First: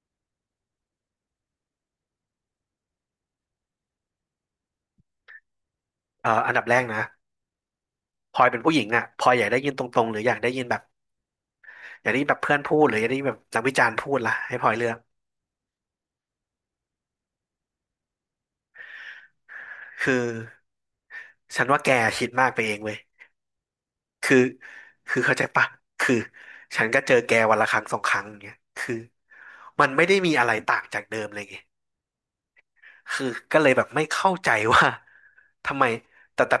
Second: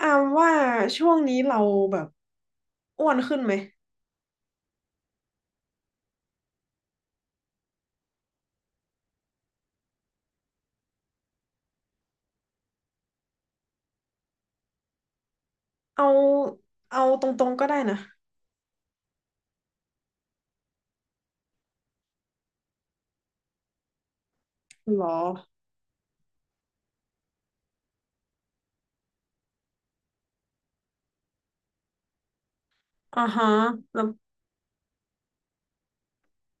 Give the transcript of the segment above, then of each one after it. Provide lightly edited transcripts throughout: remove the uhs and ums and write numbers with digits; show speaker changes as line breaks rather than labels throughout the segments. อามว่าช่วงนี้เราแบบอ้วนขึ้นไหม
อันดับแรกนะพลอยเป็นผู้หญิงอ่ะพลอยอยากได้ยินตรงๆหรืออยากได้ยินแบบอยากได้ยินแบบเพื่อนพูดหรืออยากได้ยินแบบนักวิจารณ์พูดล่ะให้พลอยเลือก
เอาเอาตรงๆก็ได้นะ
คือฉันว่าแกคิดมากไปเองเว้ยคือ
หรอ
คือเข้าใจปะคือฉันก็เจอแกวันละครั้งสองครั้งอย่างเงี้ยคือมันไม่ได้มีอะไรต่างจากเดิมเลยไง
อ่า
คือ
ฮะ
ก็เลยแบบ
แล้
ไม่
ว
เข้าใจว่า ทำไมแต่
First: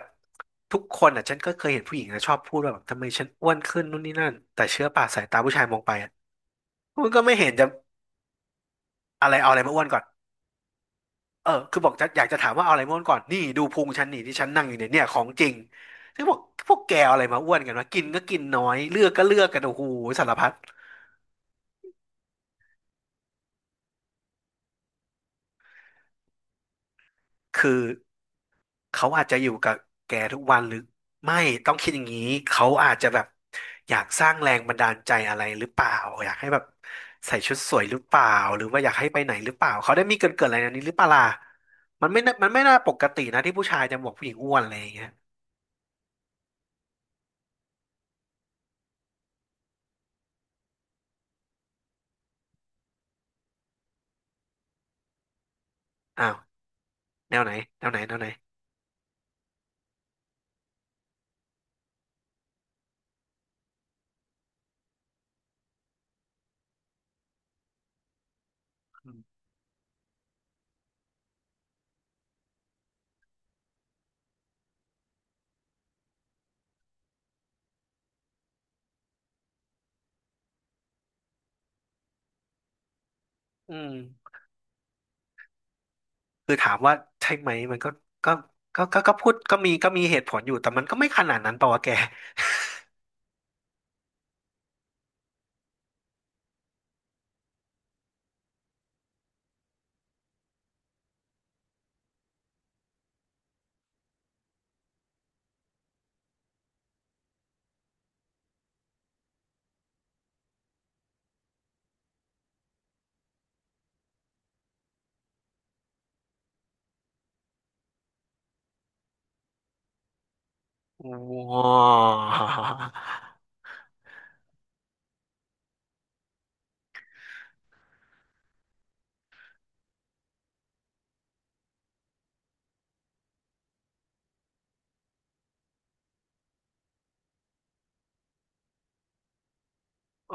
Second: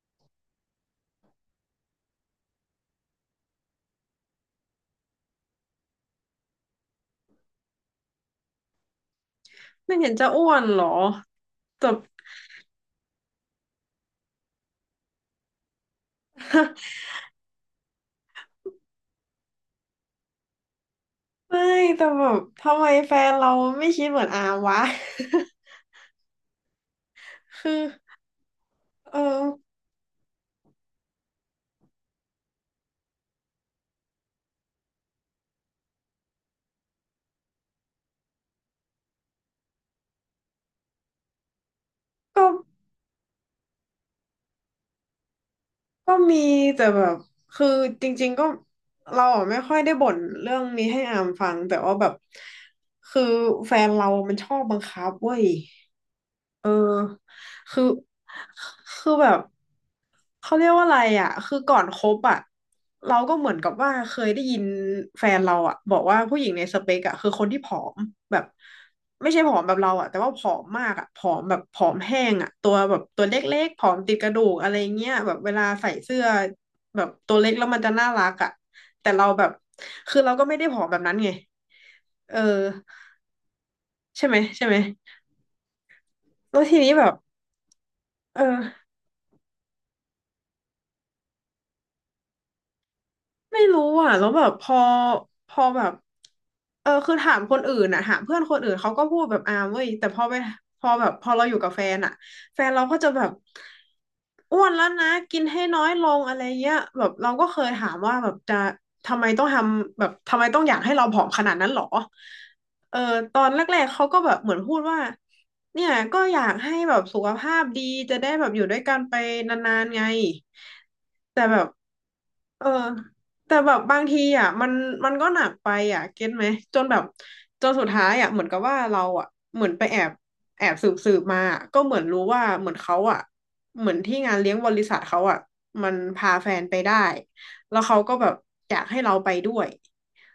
ทุกคนอ่ะฉันก็เคยเห็นผู้หญิงนะชอบพูดว่าแบบทำไมฉันอ้วนขึ้นนู่นนี่นั่นแต่เชื่อป่ะสายตาผู้ชายมองไปอ่ะมันก็ไม่เห็นจะ อะไรเอาอะไรมาอ้วน
ไม่
ก่อน
เห็นจะอ้วนหรอ
เออคือบ
แต่
อกจะอยากจะถามว่าเอาอะไรมาอ้วนก่อน นี่ดูพุงฉันนี่ที่ฉันนั่งอยู่เนี่ยเนี่ยของจริงซึ่งบอกพวกแกเอาอะไรมาอ้วนกันวะกินก็กินน้อยเลือกก็เลือกกันโอ้โหสารพัด
ไม่แต่แบบทำไมแฟนเราไม่คิดเหมือนอามวะ คื
คือ
อ
เขา
เออ
อาจจะอยู่กับแกทุกวันหรือไม่ต้องคิดอย่างนี้เขาอาจจะแบบอยากสร้างแรงบันดาลใจอะไรหรือเปล่าอยากให้แบบใส่ชุดสวยหรือเปล่าหรือว่าอยากให้ไปไหนหรือเปล่าเขาได้มีเกินอะไรในนี้หรือเปล่าล่ะมันไม่น่า
ก็
มันไม่น่าปกตินะที่ผู้ชายจะบอกผู้หญิงอ้วนอะไรอย่างเงี้ย
ก็มีแต่แบบคือจริงๆก็เราอะไม่ค่อยได้บ่นเรื่องนี้ให้อามฟังแต่ว่าแบบคือแฟนเรามันชอบบังคับเว้ย
อ้าว
เออ
แนวไหนแน
คือ
วไหนแนวไหน
คือแบบเขาเรียกว่าอะไรอ่ะคือก่อนคบอ่ะเราก็เหมือนกับว่าเคยได้ยินแฟนเราอ่ะบอกว่าผู้หญิงในสเปกอ่ะคือคนที่ผอมแบบไม่ใช่ผอมแบบเราอ่ะแต่ว่าผอมมากอ่ะผอมแบบผอมแห้งอ่ะตัวแบบตัวเล็กๆผอมติดกระดูกอะไรเงี้ยแบบเวลาใส่เสื้อแบบตัวเล็กแล้วมันจะน่ารักอ่ะแต่เราแบบคือเราก็ไม่ได้ผอมแบบนั้นไงเออ
อืม
ใช่ไหมใช่ไหม
คือ
แล้ว
ถาม
ที
ว่า
นี้แบบ
ใช่ไหมมันก็ก็
เออ
ก็พูดก็มีเหตุผลอยู่แต่มันก็ไม่ขนาดนั้นเปล่าวะแกว้าว
ไม่รู้อ่ะแล้วแบบพอพอแบบเออคือถามคนอื่นอ่ะถามเพื่อนคนอื่นเขาก็พูดแบบอ่าเว้ยแต่พอไปพอแบบพอเราอยู่กับแฟนอ่ะแฟนเราก็จะแบบอ้วนแล้วนะกินให้น้อยลงอะไรเงี้ยแบบเราก็เคยถามว่าแบบจะทำไมต้องทำแบบทำไมต้องอยากให้เราผอมขนาดนั้นหรอเออตอนแรกๆเขาก็แบบเหมือนพูดว่าเนี่ยก็อยากให้แบบสุขภาพดีจะได้แบบอยู่ด้วยกันไปนานๆไงแต่แบบเออ แต่แบบบางทีอ่ะมันมันก็หนักไปอ่ะเก็ตไหมจนแบบจนสุดท้ายอ่ะเหมือนกับว่าเราอ่ะเหมือนไปแอบสืบสืบมาอะก็เหมือนรู้ว่าเหมือนเขาอ่ะเหมือนที่งานเลี้ยงบริษัทเขาอ่ะมันพาแฟนไปได้แล้วเขาก็แบบอยากให้เราไปด้วย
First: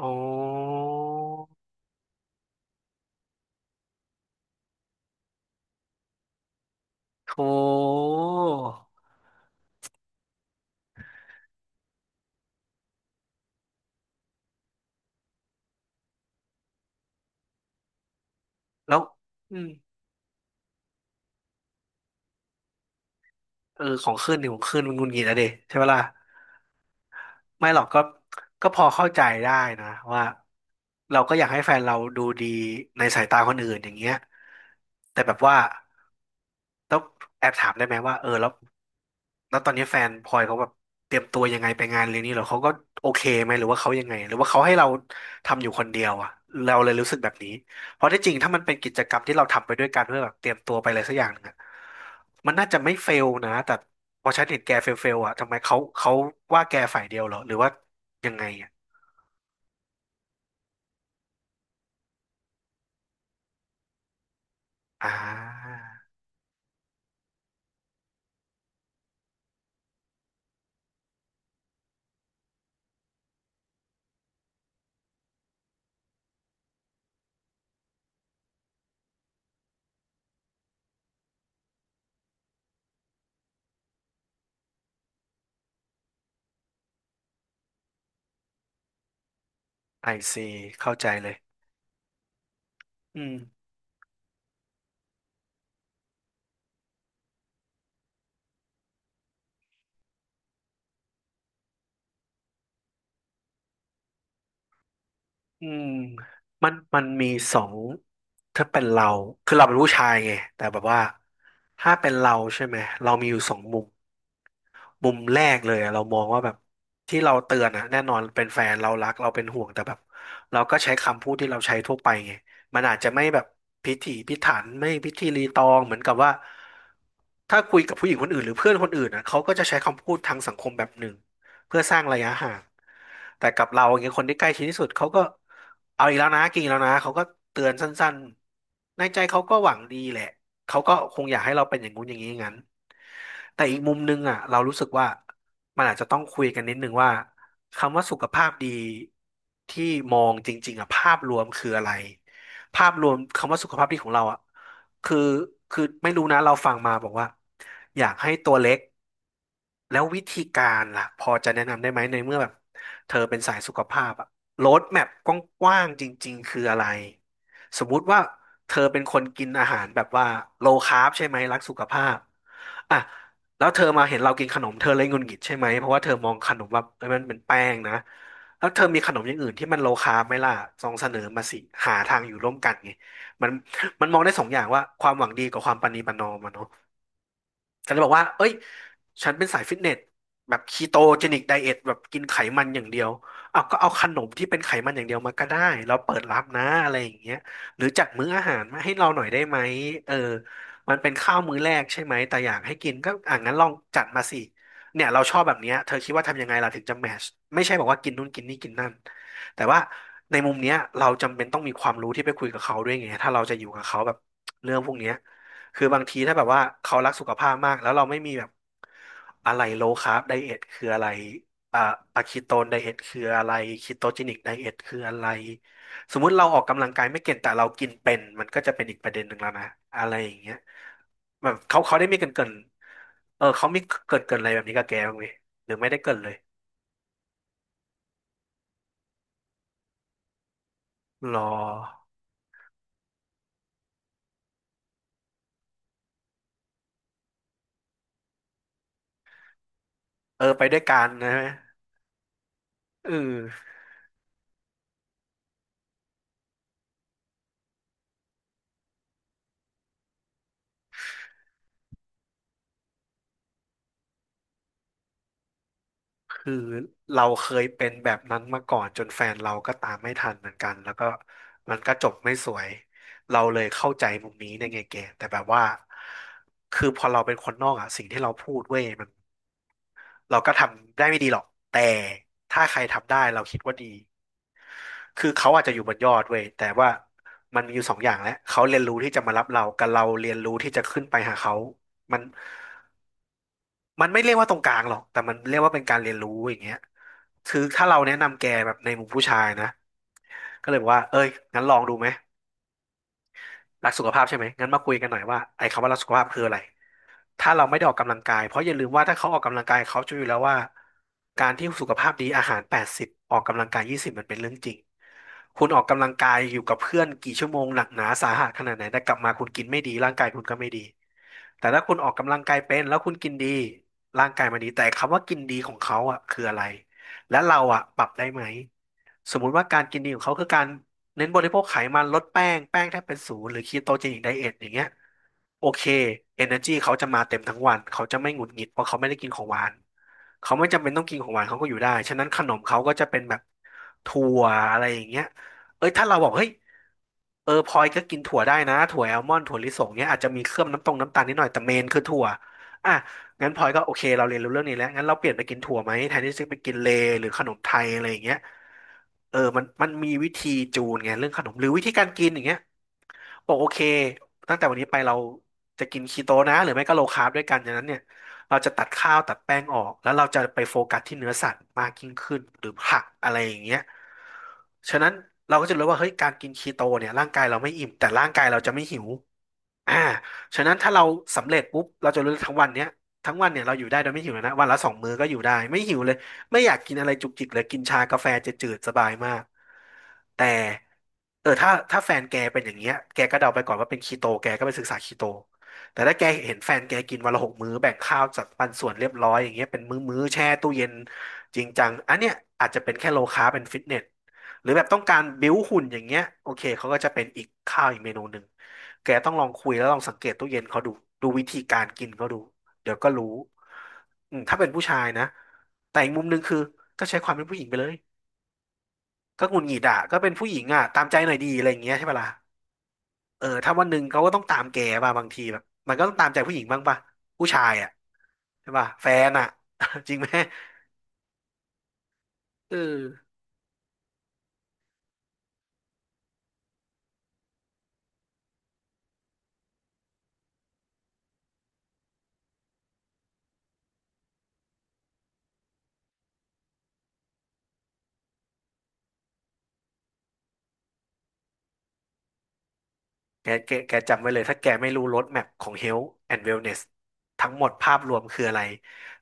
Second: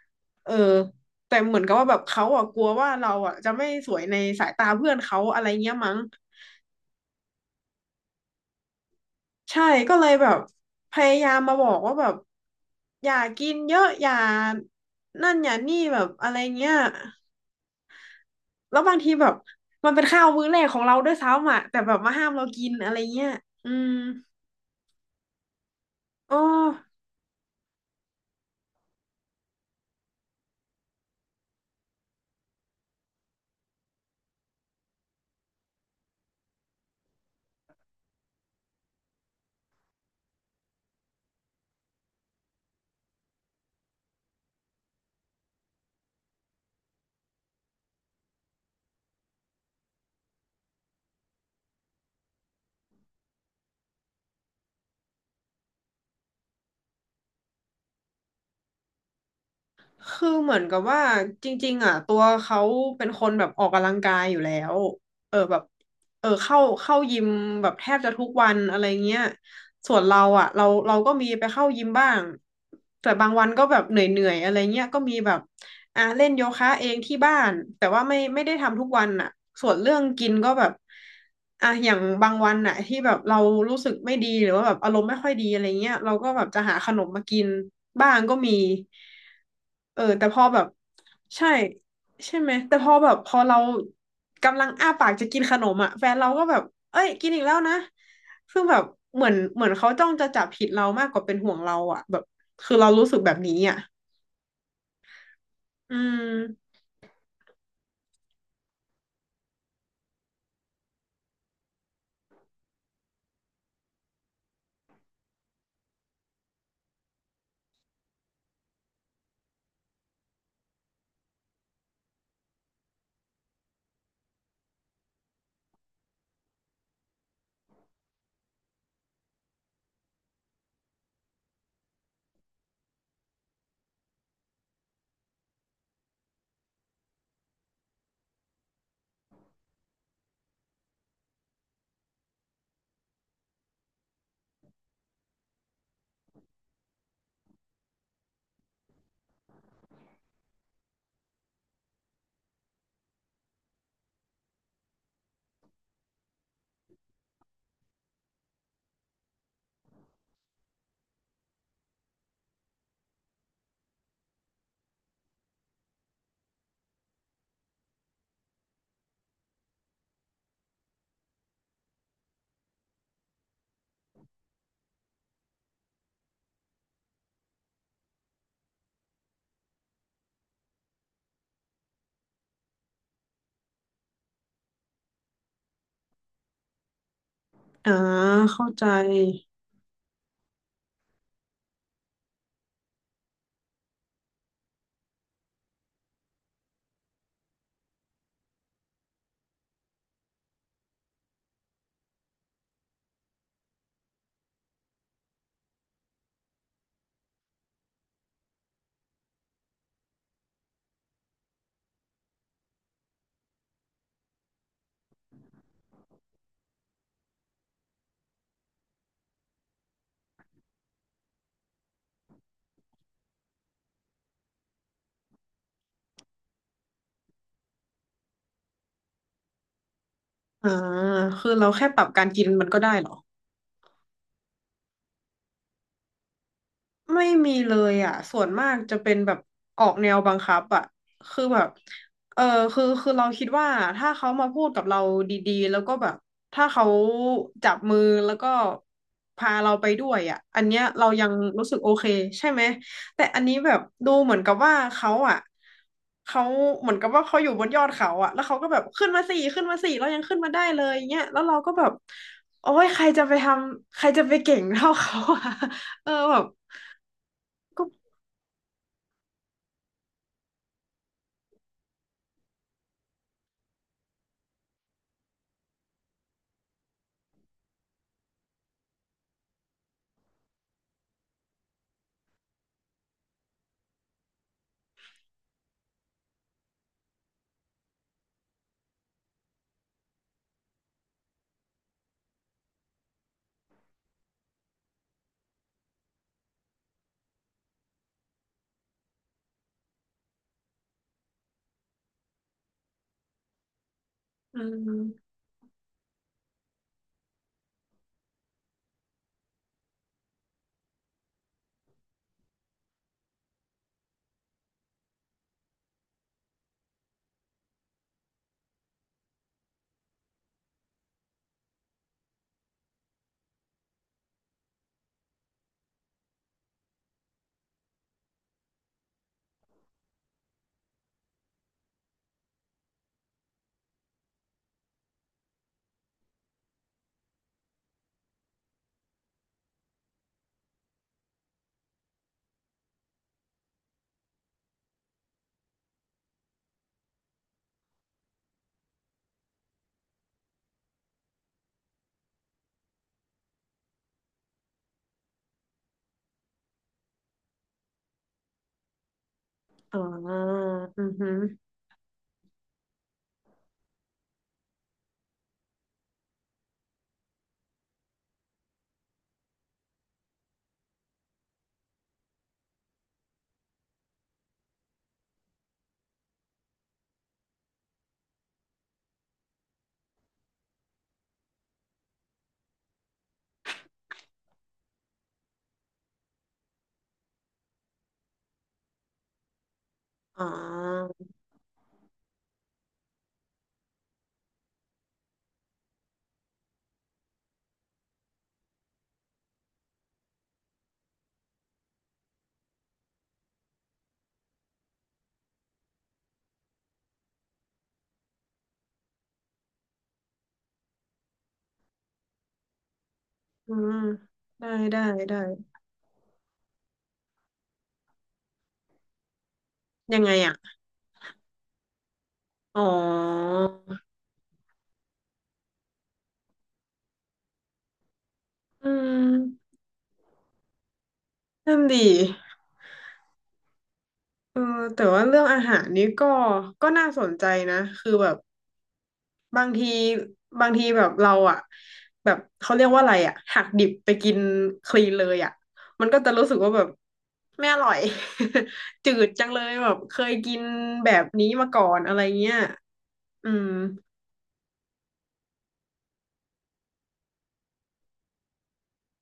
โอ
เออ
้
แต่เหมือนกับว่าแบบเขาอ่ะกลัวว่าเราอ่ะจะไม่สวยในสายตาเพื่อนเขาอะไรเงี้ยมั้ง
โถ
ใช่ก็เลยแบบพยายามมาบอกว่าแบบอย่ากินเยอะอย่านั่นอย่านี่แบบอะไรเงี้ยแล้วบา
แล้
ง
ว
ทีแบบ
อืม
มันเป็นข้าวมื้อแรกของเราด้วยซ้ำอ่ะแต่แบบมาห้ามเรากินอะไรเงี้ยอื
เออ
ม
ของขึ้นนี่ของขึ้นมันหงุนงิดอะเดใช่ปะล่ะ
อ๋อ
ไม่หรอกก็ก็พอเข้าใจได้นะว่าเราก็อยากให้แฟนเราดูดีในสายตาคนอื่นอย่างเงี้ยแต่แบบว่าต้องแอบถามได้ไหมว่าเออแล้ว แล้วตอนนี้แฟนพลอยเขาแบบเตรียมตัวยังไงไปงานเลี้ยงนี้เหรอเขาก็โอเคไหมหรือว่าเขายังไงหรือว่าเขาให้เราทำอยู่คนเดียวอ่ะเราเลยรู้สึกแบบนี้เพราะที่จริงถ้ามันเป็นกิจกรรมที่เราทำไปด้วยกันเพื่อแบบเตรียมตัวไปอะไรสักอย่างหนึงอะมันน่าจะไม่เฟลนะแต่พอฉันเห็นแกเฟลอ่ะทำไมเขาว่าแกฝ่ายเดียวเหรอหรือว่ายังไงอ่ะ
คือเหมือนกับว่าจริงๆอ่ะตัวเขาเป็นคนแบบออกกำลังกายอยู่แล้ว
อ่
เออแบบ
า
เออเข้ายิมแบบแทบจะทุกวันอะไรเงี้ย ส่วนเราอ่ะเราก็มีไปเข้ายิมบ้างแต่บางวันก็แบบเหนื่อยๆอะไรเงี้ยก็มีแบบอ่ะเล่นโยคะเองที่บ้านแต่ว่าไม่ได้ทำทุกวันอ่ะส่วนเรื่องกินก็แบบอ่ะอย่างบางวันอ่ะที่แบบเรารู้สึกไม่ดีหรือว่าแบบอารมณ์ไม่ค่อยดีอะไรเงี้ยเราก็แบบจะหาขนมมากินบ้างก็มีเออ
ไอ
แต่พ
ซี
อแบบ
เข้าใจเลย
ใช่ ใช่ไหมแต่พอแบบ
อื
พ
ม
อเรากำลังอ้าปากจะกินขนมอ่ะแฟนเราก็แบบเอ้ยกินอีกแล้วนะซึ่งแบบเหมือนเขาจ้องจะจับผิดเรามากกว่าเป็นห่วงเราอ่ะแบบคือเรารู้สึกแบบนี้อ่ะ
อืม
อื
มัน
ม
มันมีสองถ้าเป็นเราคือเราเป็นผู้ชายไงแต่แบบว่าถ้าเป็นเราใช่ไหมเรามีอยู่สองมุม มุมแรกเลยอะเรามองว่าแบบที่เราเตือนอะแน่นอนเป็นแฟนเรารักเราเป็นห่วงแต่แบบเราก็ใช้คำพูดที่เราใช้ทั่วไปไงมันอาจจะไม่แบบพิถีพิถันไม่พิธีรีตองเหมือนกับว่าถ้าคุยกับผู้หญิงคนอื่นหรือเพื่อนคนอื่นอะเขาก็จะใช้คำพูดทางสังคมแบบหนึ่งเพื่อสร้างระยะห่างแต่กับเราอย่างเงี้ยคนที่ใกล้ชิดที่สุดเขาก็เอาอีกแล้วนะกินอีกแล้วนะเขาก็เตือนสั้นๆในใจเขาก็หวังดีแหละ เขาก็คงอยากให้เราเป็นอย่างงู้นอย่างนี้อย่างนั้นแต่อีกมุมนึงอ่ะเรารู้สึกว่ามันอาจจะต้องคุยกันนิดนึงว่าคำว่าสุขภาพดีที่มองจริงๆอ่ะภาพรวมคืออะไรภาพรวมคำว่าสุขภาพดีของเราอ่ะคือคือไม่รู้นะเราฟังมาบอกว่าอยากให้ตัวเล็กแล้ววิธีการล่ะพอจะแนะนำได้ไหมในเมื่อแบบเธอเป็นสายสุขภาพอะโรดแมพกว้างๆจริงๆคืออะไรสมมุติว่า เธอเป็นคนกินอาหารแบบว่าโลคาร์บใช่ไหมรักสุขภาพอ่ะแล้วเธอมาเห็นเรากินขนมเธอเลยหงุดหงิดใช่ไหมเพราะว่าเธอมองขนมว่าเอ้ยมันเป็นแป้งนะแล้วเธอมีขนมอย่างอื่นที่มันโลคาร์บไหมล่ะลองเสนอมาสิหาทางอยู่ร่วมกันไงมันมันมองได้สองอย่างว่าความหวังดีกับความประนีประนอมอะเนาะ ก็
อ่า
จะบอกว่า เอ้ย
เข้าใจ
ฉันเป็นสายฟิตเนสแบบคีโตเจนิกไดเอทแบบกินไขมันอย่างเดียว เอาวก็เอาขนมที่เป็นไขมันอย่างเดียวมาก็ได้ เราเปิดรับนะอะไรอย่างเงี้ยหรือจัดมื้ออาหารมาให้เราหน่อยได้ไหมเออมันเป็นข้าวมื้อแรกใช่ไหม แต่อยากให้กินก็อ่ะงั้นลองจัดมาสิ เนี่ยเราชอบแบบเนี้ยเธอคิดว่าทำยังไงล่ะถึงจะแมชไม่ใช่บอกว่ากินนู่นกินนี่กินนั่นแต่ว่าในมุมเนี้ยเราจำเป็นต้องมีความรู้ที่ไปคุยกับเขาด้วยไงถ้าเราจะอยู่กับเขาแบบเรื่องพวกเนี้ย คือบางทีถ้าแบบว่าเขารักสุขภาพมากแล้วเราไม่มีแบบอะไรโลคาร์บไดเอทคืออะไรอ่าอะคีโตนไดเอทคืออะไรคีโตจินิกไดเอทคืออะไรสมมุติเราออกกำลังกายไม่เก่งแต่เรากินเป็นมันก็จะเป็นอีกประเด็นหนึ่งแล้วนะอะไรอย่างเงี้ย
อ่า
แบ
คือ
บ
เรา
เขา
แค่
เขา
ปรั
ได้
บ
มี
กา
เกริ
ร
นเกิ
กิน
น
มันก็ได้เหรอ
เออเขามีเกรินเกินอะไรแบบนี้กับแกบ้างไหมหรือไม่ได้เกรินเลย
ไม่มีเลยอ่ะส่วนมากจะเป็นแบบออกแนวบังคับอ่ะ
รอ
คือแบบเออคือเราคิดว่าถ้าเขามาพูดกับเราดีๆแล้วก็แบบถ้าเขาจับมือแล้วก็พาเราไปด้วยอ่ะ
เออ
อั
ไป
น
ด้ว
เนี้
ย
ย
กั
เรา
น
ยั
นะ
งรู้สึกโอเคใช่ไหม
เอ
แต่อันนี้แบ
อ
บดูเหมือนกับว่าเขาอ่ะเขาเหมือนกับว่าเขาอยู่บนยอดเขาอ่ะแล้วเขาก็แบบขึ้นมาสี่ขึ้นมาสี่เรายังขึ้นมาได้เลยเงี้ยแล้วเราก็แบบโอ้ยใครจะไปทำใครจะไปเก่งเท่าเขาอะ เออแบบ
คือเราเคย
ก็
เป็นแบบนั้นมาก่อนจนแฟนเราก็ตามไม่ทันเหมือนกันแล้วก็มันก็จบไม่สวยเราเลยเข้าใจมุมนี้ในไงแกแต่แบบว่าคือพอเราเป็นคนนอกอ่ะสิ่งที่เราพูดเว้ยมันเราก็ทำได้ไม่ดีหรอกแต่ถ้าใครทำได้เราคิดว่าดีคือเขาอาจจะอยู่บนยอดเว้ยแต่ว่ามันมีอยู่สองอย่างแหละเขาเรียนรู้ที่จะมารับเรากับเราเรียนรู้ที่จะขึ้นไปหาเขามัน มันไม่เรียกว่าตรงกลางหรอกแต่มันเรียกว่าเป็นการเรียนรู้อย่างเงี้ยคือถ้าเราแนะนำแกแบบในมุมผู้ชายนะก็เลยบอกว่าเอ้ยงั้นลองดูไหมรักสุขภาพใช่ไหม
อื
งั้นมาคุยกันหน่อย
ม
ว่าไอ้คำว่ารักสุขภาพคืออะไรถ้าเราไม่ได้ออกกำลังกายเพราะอย่าลืมว่าถ้าเขาออกกำลังกายเขาจะรู้อยู่แล้วว่าการที่สุขภาพดีอาหาร80ออกกำลังกาย20มันเป็นเรื่องจริง คุณออกกำลังกายอยู่กับเพื่อนกี่ชั่วโมงหนักหนาสาหัสขนาดไหนแต่กลับมาคุณกินไม่ดีร่างกายคุณก็ไม่ดี แต่ถ้าคุณออกกำลังกายเป็นแล้วคุณกินดีร่างกายมันดี แต่คำว่ากินดีของเขาอ่ะคืออะไร และเราอ่ะปรับได้ไหม สมมุติว่าการกินดีของเขาคือการเน้นบริโภคไขมันลดแป้งแป้งแทบเป็นศูนย์หรือคีโตเจนิกไดเอทอย่างเงี้ยโอเค Energy เขาจะมาเต็มทั้งวันเขาจะไม่หงุดหงิดเพราะเขาไม่ได้กินของหวานเขาไม่จำเป็นต้องกินของหวานเขาก็อยู่ได้ฉะนั้นขนมเขาก็จะเป็นแบบถั่วอะไรอย่างเงี้ย เอ้ยถ้าเราบอกเฮ้ยเออพลอยก็กินถั่วได้นะถั่วแอลมอนด์ถั่วลิสงเนี้ยอาจจะมีเคลือบน้ำตรงน้ำตาลนิดหน่อยแต่เมนคือถั่วอ่ะงั้นพลอยก็โอเคเราเรียนรู้เรื่องนี้แล้วงั้นเราเปลี่ยนไปกินถั่วไหมแทนที่จะไปกินเลหรือขนมไทยอะไรอย่างเงี้ยเออมัน
อ๋อ
มีวิธีจูน
อื
ไง
อ
เรื่
ฮึ
องขนมหรือวิธีการกินอย่างเงี้ย บอกโอเคตั้งแต่วันนี้ไปเราจะกินคีโตนะหรือไม่ก็โลคาร์บด้วยกันอย่างนั้นเนี่ยเราจะตัดข้าวตัดแป้งออกแล้วเราจะไปโฟกัสที่เนื้อสัตว์มากยิ่งขึ้นหรือผักอะไรอย่างเงี้ยฉะนั้นเราก็จะรู้ว่าเฮ้ยการกินคีโตเนี่ยร่างกายเราไม่อิ่มแต่ร่างกายเราจะไม่หิวอ่าฉะนั้นถ้าเราสำเร็จปุ๊บเราจะรู้ทั้งวันเนี้ยทั้งวันเนี่ยเราอยู่ได้โดยไม่หิวเลยนะวันละ2 มื้อก็อยู่ได้ไม่หิวเลย ไม่อยากกินอะไรจุกจิกเลยกินชากาแฟจะจืดสบายมาก
อ๋
แต่
อ
เออถ้าแฟนแกเป็นอย่างเงี้ยแกก็เดาไปก่อนว่าเป็นคีโตแกก็ไปศึกษาคีโตแต่ถ้าแกเห็นแฟนแกกินวันละ6 มื้อแบ่งข้าวจัดปันส่วนเรียบร้อยอย่างเงี้ยเป็นมื้อมื้อแช่ตู้เย็นจริงจังอันเนี้ยอาจจะเป็นแค่โลคาร์บเป็นฟิตเนสหรือแบบต้องการบิ้วหุ่นอย่างเงี้ยโอเคเขาก็จะเป็นอีกข้าวอีกเมนูหนึ่งแกต้องลองคุยแล้วลองสังเกตตู้เย็นเขาดูดูวิธีการกินเขาดู เดี๋ยวก็รู้
อืม
อืมถ้าเป็
ได้
นผู้ชา
ได้
ยนะ
ได้
แต่อีกมุมหนึ่งคือก็ใช้ความเป็นผู้หญิงไปเลยก็หงุดหงิดอ่ะก็
ยัง
เป็
ไง
นผู้ห
อ่ะ
ญิงอ่ะตามใจหน่อยดีอะไรอย่างเงี้ยใช่ปะล่ะ
อ๋อ
เออถ้าวันหนึ่งเขาก็ต้องตามแกป่ะบางทีแบบมันก็ต้องตามใจผู้หญิงบ้างป่ะผู้ชายอ่ะใช่ป่ะ
อื
แฟนอ่ะ
ม
จริงไหม
นั่นดี
เออ
เออแต่ว่าเรื่องอาหารนี้ก็ ก็น่าสนใจนะ คือแบบบางที บางทีแบบเราอ่ะ แบบเขาเรียกว่าอะไรอ่ะ หักดิบไปกินคลีนเลยอ่ะ มันก็จะรู้สึกว่าแบบไม่อร่อย จืดจังเลยแบบเคยกินแบบนี้มาก่อนอะไรเงี้ย
แก
อืม
แกแกจำไว้เลยถ้าแกไม่รู้ร o ดแม p ของ Health and Wellness ทั้งหมดภาพรวมคืออะไร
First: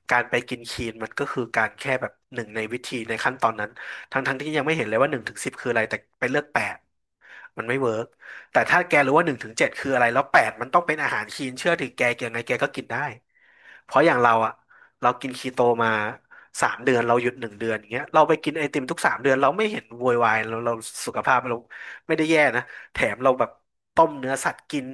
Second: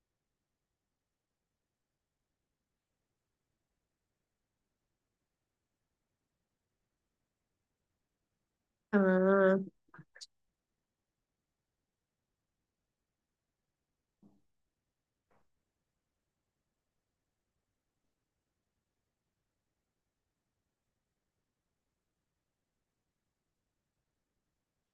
การไปกินคีนมันก็คือการแค่แบบหนึ่งในวิธีในขั้นตอนนั้นทั้งที่ยังไม่เห็นเลยว่าหนึ่งถึงสิบคืออะไรแต่ไปเลือกแปดมันไม่เวิร์กแต่ถ้าแก
อ่
รู้ว่าหนึ่งถึงเจ็
า
ดคืออะไรแล้วแปดมันต้องเป็นอาหารคีนเชื่อถือแกยังไงแกก็กินได้เพราะอย่างเราอะเรากินคีโตมาสามเดือนเราหยุดหนึ่งเดือนอย่างเงี้ยเราไปกินไอติมทุกสามเดือนเราไม่เห็นโวยวายเราสุขภาพเราไม่ได้แย่นะ แถมเราแบบต้มเนื้อสัตว์กิน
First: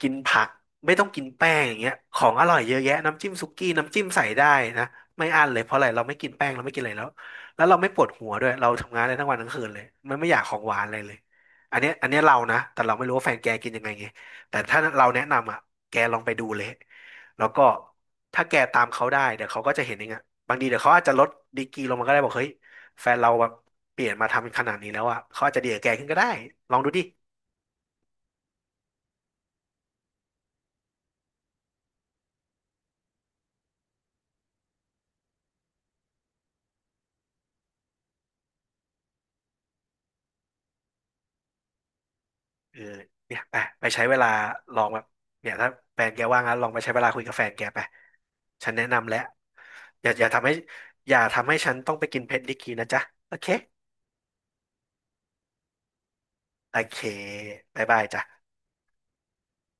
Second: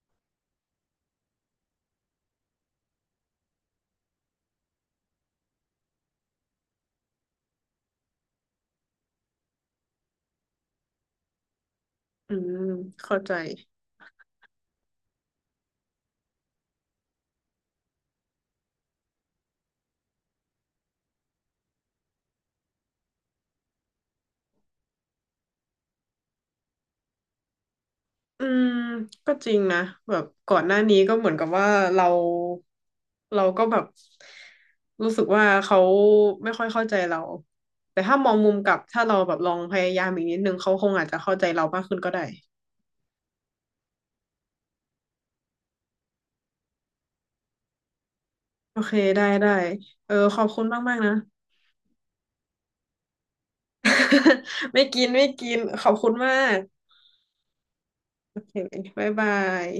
กินผักไม่ต้องกินแป้งอย่างเงี้ยของอร่อยเยอะแยะน้ำจิ้มสุกี้น้ำจิ้มใส่ได้นะไม่อั้นเลยเพราะอะไรเราไม่กินแป้งเราไม่กินอะไรแล้วแล้วเราไม่ปวดหัวด้วยเราทำงานได้ทั้งวันทั้งคืนเลยมันไม่อยากของหวานอะไรเลยอันเนี้ย
อื
เรานะ
ม
แต่เราไม่รู้
เข้า
ว่าแฟ
ใจ
นแกกินยังไงไงแต่ถ้าเราแนะนำอ่ะแกลองไปดูเลยแล้วก็ถ้าแกตามเขาได้เดี๋ยวเขาก็จะเห็นเองอ่ะบางทีเดี๋ยวเขาอาจจะลดดีกรีลงมาก็ได้บอกเฮ้ยแฟนเราแบบ เปลี่ยนมาทำขนาดนี้แล้วอ่ะเขาอาจจะดีกับแกขึ้นก็ได้ ลองดูดิ
อืมก็จริงนะแบบก่อนหน้านี้ก็เหมือนกับว่าเราเราก็แบบรู้สึกว่าเขาไม่ค่อยเข้าใจเราแต่ถ้ามองมุมกลับถ้าเราแบบลองพยายามอีกนิดนึงเขาคงอาจจะเข้าใจเรามากขึ้นก็ได้
เออเนี่ยไปไปใช้เวลาลองแบบเนี่ยถ้าแฟนแกว่างนะลองไปใช้เวลาคุยกับแฟนแกไป ฉัน
โอ
แนะ
เค
นำแล้ว
ได้ได้
อ
เอ
ย่า
อ
อย่า
ขอ
ทำ
บ
ให้
คุณมากมาก
อ
นะ
ย่าทำให้ฉันต้องไปกินเพชรดิกีนะจ๊ะ โอเค
ไม่กินไม่กินขอบคุณมาก
โอเคบ๊ายบาย
โอ
จ้ะ
เคบ๊ายบาย